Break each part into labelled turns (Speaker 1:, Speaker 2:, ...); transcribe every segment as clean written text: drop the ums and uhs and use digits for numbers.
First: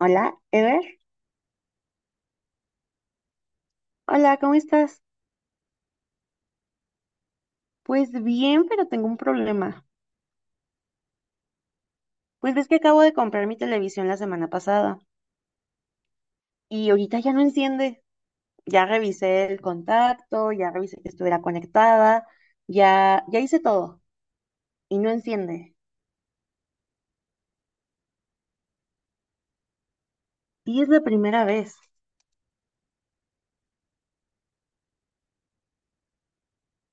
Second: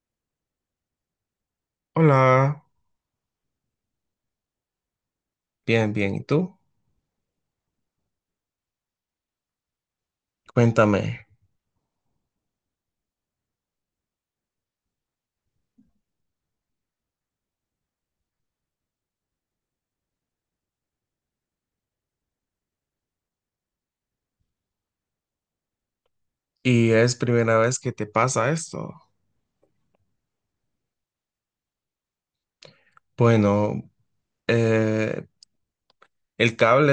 Speaker 1: Hola, Ever.
Speaker 2: Hola,
Speaker 1: Hola, ¿cómo estás?
Speaker 2: bien, bien. ¿Y tú?
Speaker 1: Pues bien, pero tengo un problema.
Speaker 2: Cuéntame.
Speaker 1: Pues ves que acabo de comprar mi televisión la semana pasada y ahorita ya no enciende. Ya revisé el contacto, ya revisé que estuviera conectada, ya hice todo y no enciende.
Speaker 2: ¿Y es primera vez que te pasa esto?
Speaker 1: Y es la primera vez.
Speaker 2: Bueno, eh, el cable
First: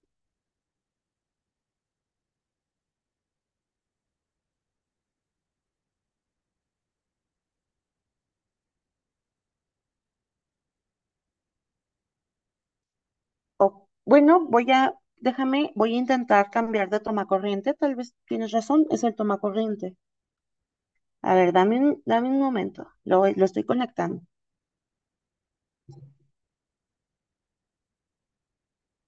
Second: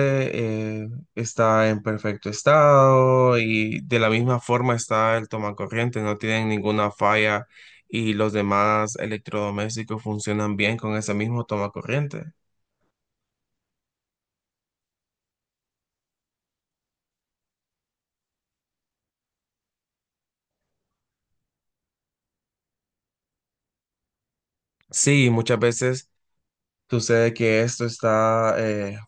Speaker 2: eh, está en perfecto estado y de la misma forma está el tomacorriente, no tienen ninguna falla y los demás electrodomésticos funcionan bien con ese mismo tomacorriente.
Speaker 1: O, bueno, voy a, déjame, voy a intentar cambiar de tomacorriente. Tal vez tienes razón, es el tomacorriente. A ver, dame un momento. Lo estoy conectando.
Speaker 2: Sí, muchas veces sucede que esto está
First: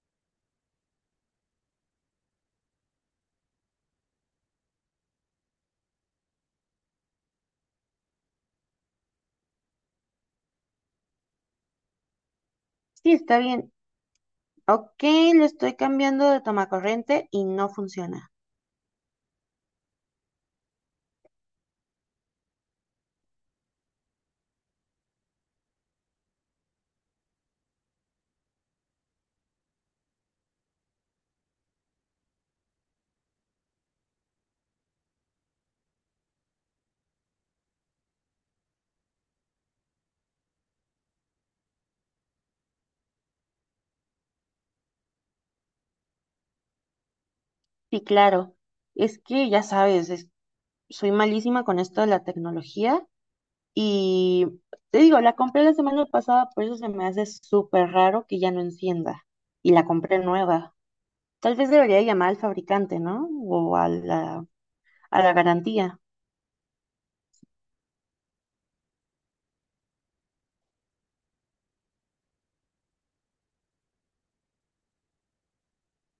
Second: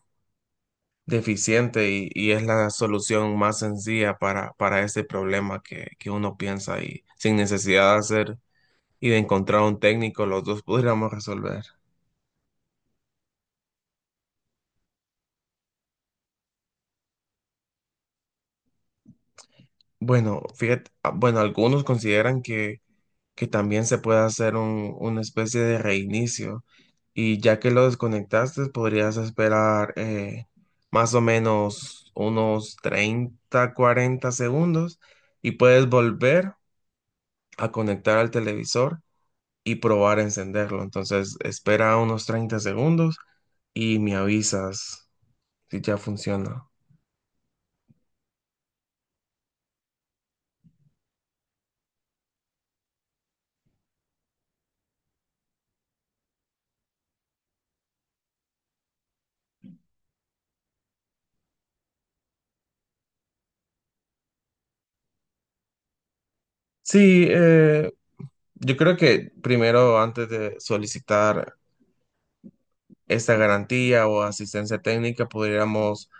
Speaker 2: deficiente y es la solución más sencilla para ese problema que uno piensa y sin necesidad de hacer y de encontrar un técnico, los dos podríamos resolver.
Speaker 1: Sí, está bien. Ok, le estoy cambiando de tomacorriente y no funciona.
Speaker 2: Bueno, fíjate, ah, bueno, algunos consideran que también se puede hacer una especie de reinicio y ya que lo desconectaste, podrías esperar más o menos unos 30 40 segundos y puedes volver a conectar al televisor y probar a encenderlo. Entonces, espera unos 30 segundos y me avisas si ya funciona.
Speaker 1: Sí, claro. Es que ya sabes, soy malísima con esto de la tecnología y te digo, la compré la semana pasada, por eso se me hace súper raro que ya no encienda. Y la compré nueva. Tal vez debería llamar al fabricante, ¿no? O a a la garantía.
Speaker 2: Sí, yo creo que primero, antes de solicitar esta garantía o asistencia técnica, podríamos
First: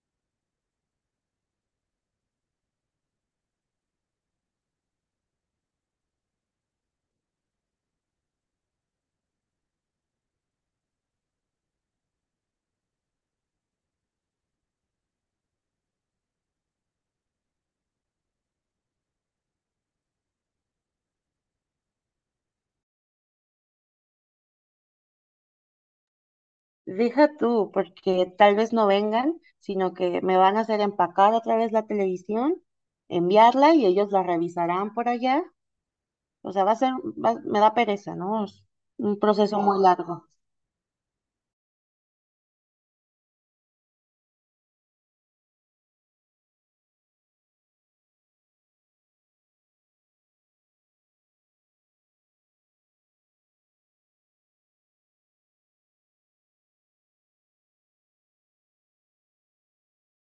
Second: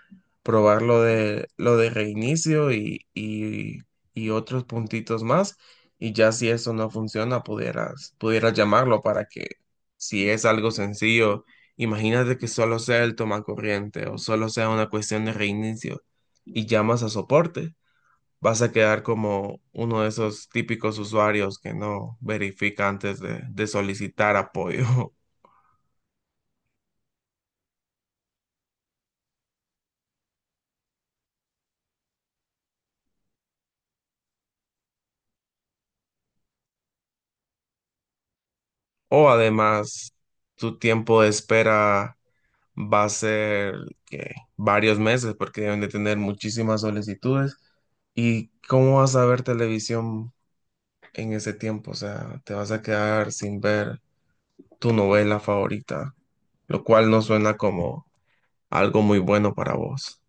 Speaker 2: probar lo de reinicio y otros puntitos más. Y ya si eso no funciona, pudieras llamarlo para que, si es algo sencillo, imagínate que solo sea el tomacorriente o solo sea una cuestión de reinicio y llamas a soporte. Vas a quedar como uno de esos típicos usuarios que no verifica antes de solicitar apoyo.
Speaker 1: Deja tú, porque tal vez no vengan, sino que me van a hacer empacar otra vez la televisión, enviarla y ellos la revisarán por allá. O sea, va a ser, va- me da pereza, ¿no? Es un
Speaker 2: O
Speaker 1: proceso muy, claro,
Speaker 2: además,
Speaker 1: largo.
Speaker 2: tu tiempo de espera va a ser que varios meses porque deben de tener muchísimas solicitudes. ¿Y cómo vas a ver televisión en ese tiempo? O sea, te vas a quedar sin ver tu novela favorita, lo cual no suena como algo muy bueno para vos.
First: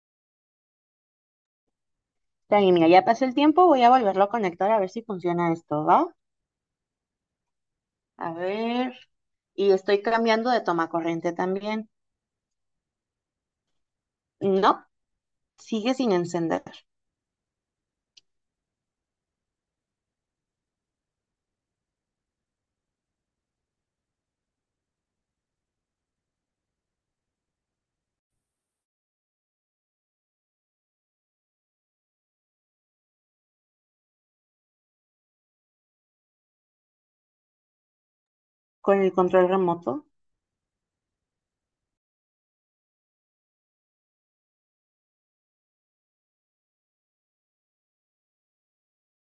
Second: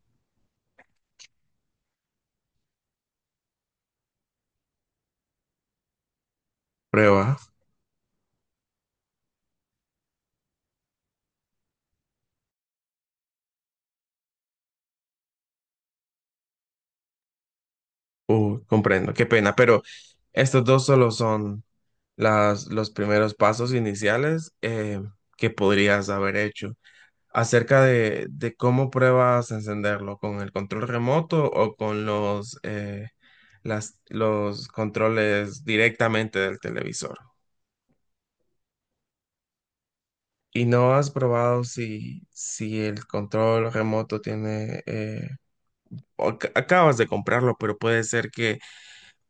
Speaker 1: Está bien, mira, ya pasé el tiempo, voy a volverlo a conectar a ver si funciona esto, ¿va?
Speaker 2: Prueba.
Speaker 1: A ver. Y estoy cambiando de toma corriente también. No, sigue sin encender.
Speaker 2: Comprendo, qué pena, pero estos dos solo son los primeros pasos iniciales que podrías haber hecho. Acerca de cómo pruebas a encenderlo, con el control remoto o con los controles directamente del televisor.
Speaker 1: Con el control remoto.
Speaker 2: ¿Y no has probado si el control remoto tiene, o acabas de comprarlo, pero puede ser que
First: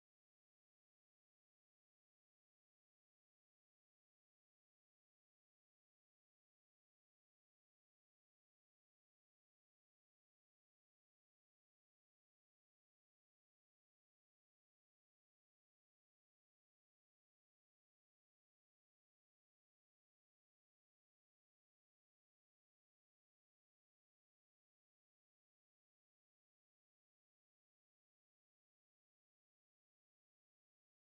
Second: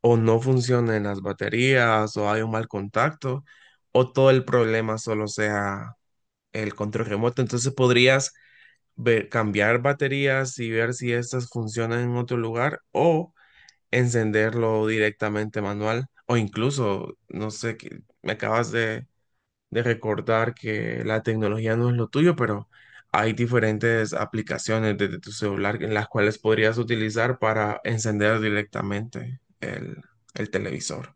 Speaker 2: o no funcionen las baterías o hay un mal contacto o todo el problema solo sea el control remoto? Entonces podrías cambiar baterías y ver si estas funcionan en otro lugar o encenderlo directamente manual o incluso, no sé, me acabas de recordar que la tecnología no es lo tuyo, pero hay diferentes aplicaciones desde tu celular en las cuales podrías utilizar para encender directamente el televisor.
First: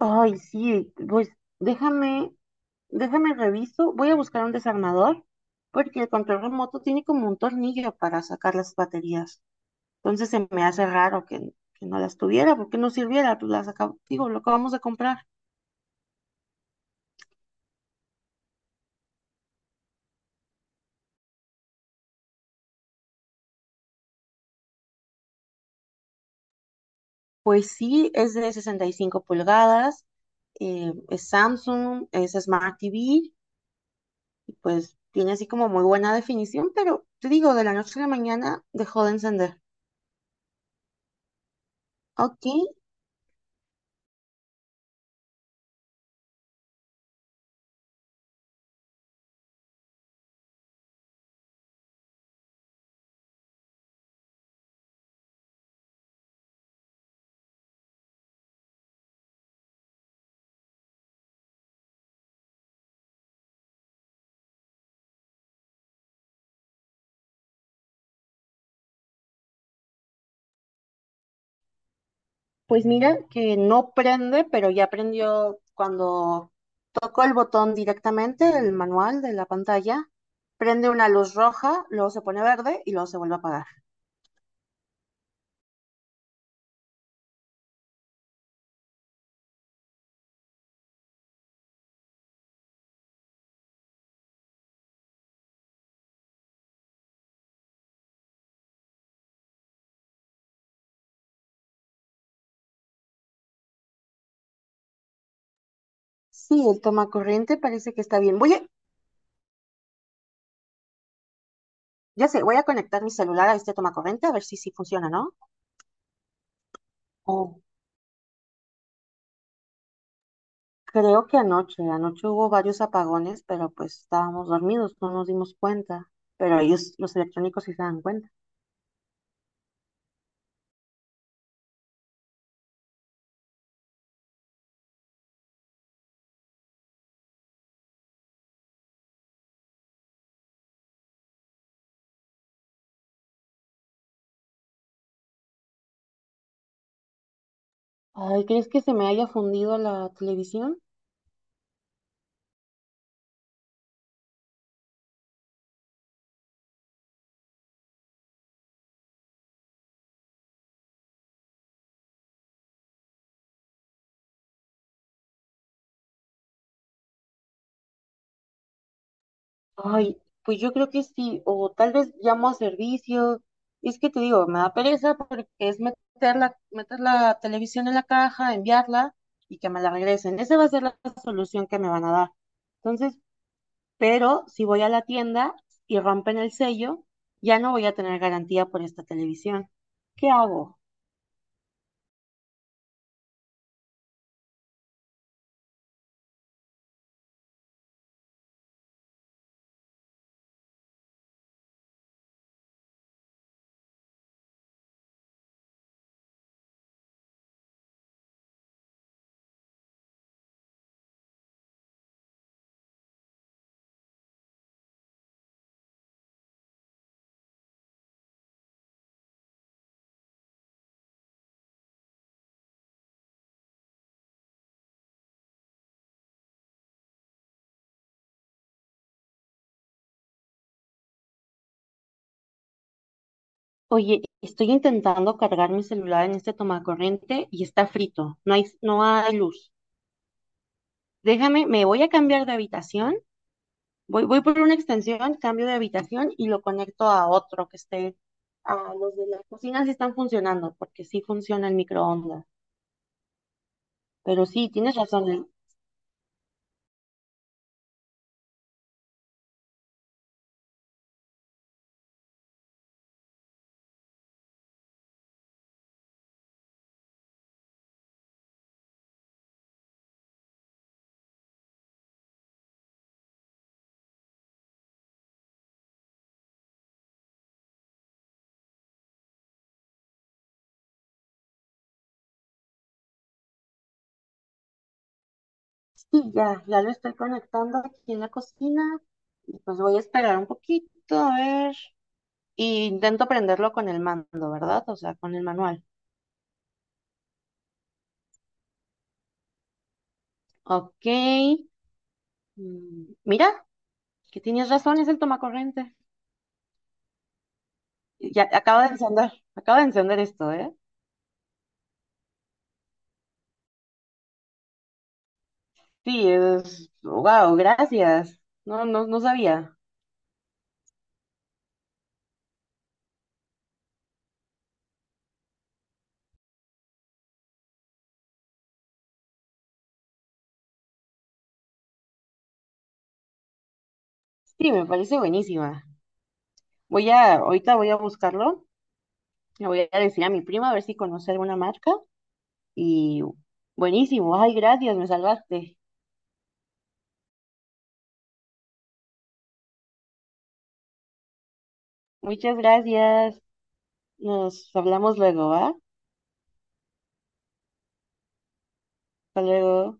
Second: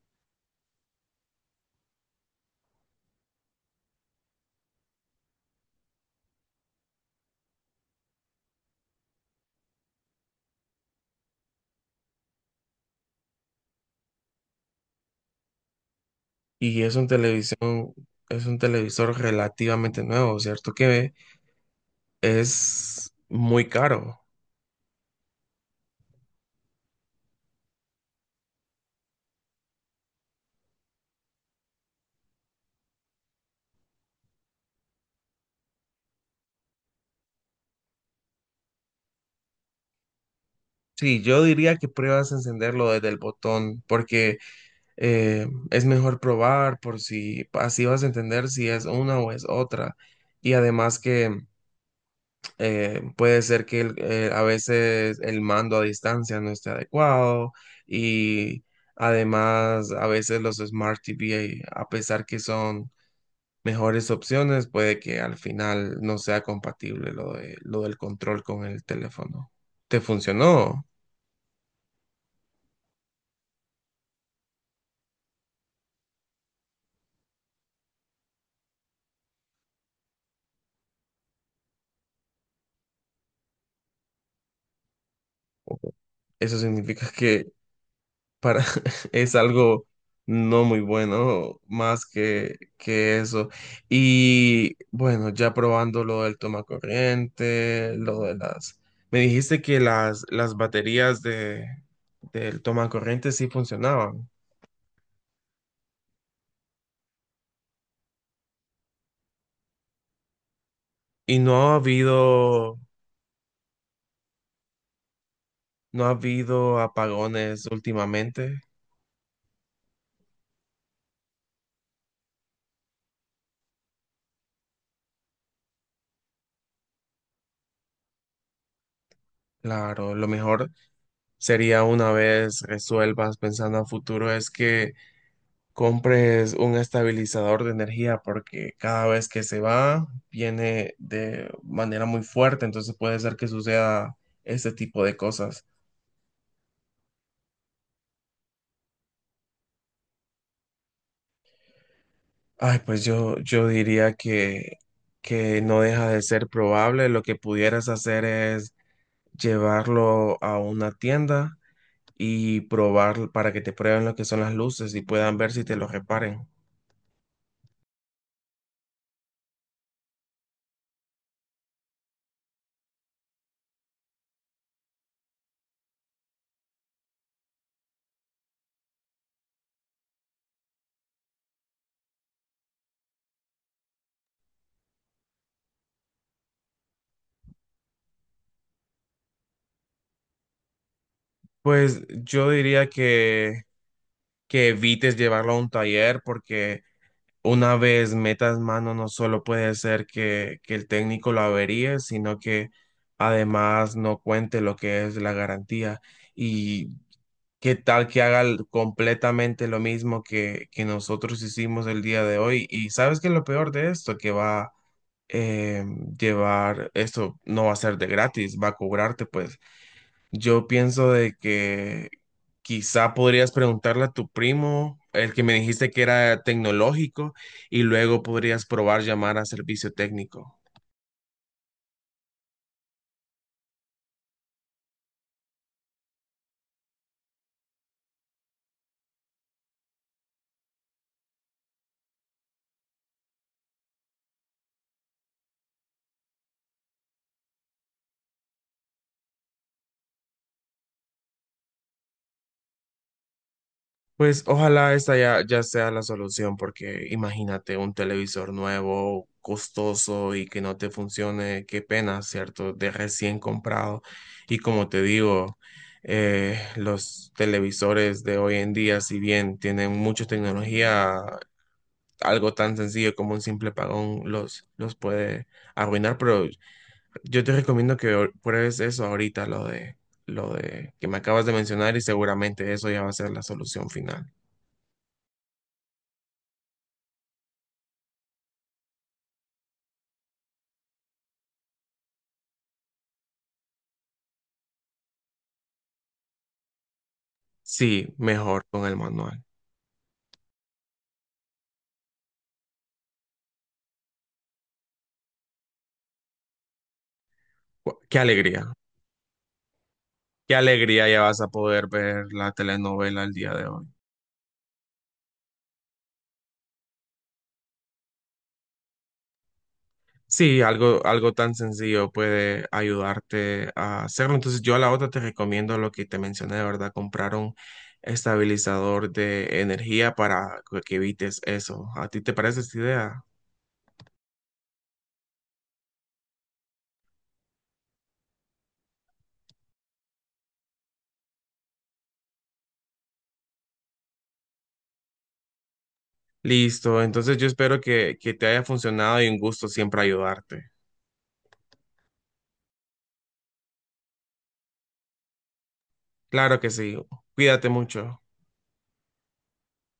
Speaker 1: Ay, sí, pues déjame, déjame reviso. Voy a buscar un desarmador porque el control remoto tiene como un tornillo para sacar las baterías. Entonces se me hace raro que no las tuviera, porque no sirviera, pues las acabo, digo, lo acabamos de comprar.
Speaker 2: Y es un televisor relativamente nuevo, ¿cierto? Que es muy caro.
Speaker 1: Pues sí, es de 65 pulgadas, es Samsung, es Smart TV, y pues tiene así como muy buena definición, pero te digo, de la noche a la mañana dejó de encender.
Speaker 2: Sí, yo diría que pruebas a
Speaker 1: Ok,
Speaker 2: encenderlo desde el botón, porque es mejor probar por si así vas a entender si es una o es otra. Y además que puede ser que a veces el mando a distancia no esté adecuado y además a veces los Smart TV, a pesar que son mejores opciones, puede que al final no sea compatible lo del control con el teléfono. ¿Te funcionó?
Speaker 1: pues mira que no prende, pero ya prendió cuando toco el botón directamente, el manual de la pantalla, prende una luz roja, luego se pone verde y luego se vuelve a apagar.
Speaker 2: Eso significa que para es algo no muy bueno, más que eso. Y bueno, ya probando lo del toma corriente, lo de las... Me dijiste que las baterías del toma corriente sí funcionaban.
Speaker 1: Sí, el toma corriente parece que está bien. Voy a,
Speaker 2: Y no ha
Speaker 1: ya sé, voy a
Speaker 2: habido,
Speaker 1: conectar mi celular a este toma corriente a ver si sí funciona,
Speaker 2: no ha habido
Speaker 1: ¿no?
Speaker 2: apagones últimamente.
Speaker 1: Creo que anoche, anoche hubo varios apagones, pero pues estábamos dormidos, no nos dimos cuenta. Pero ellos, los electrónicos, sí se dan cuenta.
Speaker 2: Claro, lo mejor sería una vez resuelvas pensando a futuro es que compres un estabilizador de energía porque cada vez que se va viene de manera muy fuerte, entonces puede ser que suceda este tipo de cosas.
Speaker 1: Ay, ¿crees que se me haya fundido la televisión?
Speaker 2: Ay, pues yo diría que no deja de ser probable. Lo que pudieras hacer es llevarlo a una tienda y probar para que te prueben lo que son las luces y puedan ver si te lo reparen.
Speaker 1: Ay, pues yo creo que sí, o tal vez llamo a servicio. Es que te digo, me da pereza porque es meter meter la televisión en la caja, enviarla y que me la regresen. Esa va a ser la solución que me van a dar. Entonces, pero si voy a la tienda y rompen el sello, ya no voy a tener garantía por esta televisión. ¿Qué hago?
Speaker 2: Pues yo diría que evites llevarlo a un taller porque una vez metas mano no solo puede ser que el técnico lo averíe, sino que además no cuente lo que es la garantía. Y ¿qué tal que haga completamente lo mismo que nosotros hicimos el día de hoy? Y sabes que lo peor de esto, que va a llevar, esto no va a ser de gratis, va a cobrarte, pues yo pienso de que quizá podrías preguntarle a tu primo, el que me dijiste que era tecnológico, y luego podrías probar llamar a servicio técnico.
Speaker 1: Oye, estoy intentando cargar mi celular en este tomacorriente y está frito. No hay luz. Déjame, me voy a cambiar de habitación. Voy por una extensión, cambio de habitación y lo conecto a otro que esté. A los de la cocina sí están funcionando, porque sí funciona el microondas.
Speaker 2: Pues
Speaker 1: Pero sí,
Speaker 2: ojalá
Speaker 1: tienes
Speaker 2: esta ya,
Speaker 1: razón.
Speaker 2: ya sea la solución, porque imagínate un televisor nuevo, costoso y que no te funcione, qué pena, ¿cierto? De recién comprado. Y como te digo, los televisores de hoy en día, si bien tienen mucha tecnología, algo tan sencillo como un simple pagón los puede arruinar, pero yo te recomiendo que pruebes eso ahorita, lo de que me acabas de mencionar y seguramente eso ya va a ser la solución final.
Speaker 1: Ya lo estoy conectando aquí en la cocina. Y pues voy a esperar un poquito, a ver. Y intento prenderlo con el mando, ¿verdad? O sea, con el manual.
Speaker 2: Sí, mejor con el manual.
Speaker 1: Ok. Mm, mira, que tienes razón, es el tomacorriente.
Speaker 2: Gua- Qué
Speaker 1: Y ya,
Speaker 2: alegría,
Speaker 1: acabo de encender esto,
Speaker 2: qué
Speaker 1: ¿eh?
Speaker 2: alegría ya vas a poder ver la telenovela el día de hoy.
Speaker 1: Sí, es... Wow, gracias. No sabía.
Speaker 2: Sí, algo tan sencillo puede ayudarte a hacerlo. Entonces yo a la otra te recomiendo lo que te mencioné, de verdad, comprar un estabilizador de energía para que evites eso. ¿A ti te parece esta idea?
Speaker 1: Sí, me parece buenísima. Voy a, ahorita voy a buscarlo. Le voy a decir a mi prima a ver si conoce alguna marca. Y buenísimo, ay, gracias, me salvaste.
Speaker 2: Listo, entonces yo espero que te haya funcionado y un gusto siempre ayudarte.
Speaker 1: Muchas gracias. Nos hablamos luego, ¿va? Hasta
Speaker 2: Claro que sí, cuídate mucho.
Speaker 1: luego.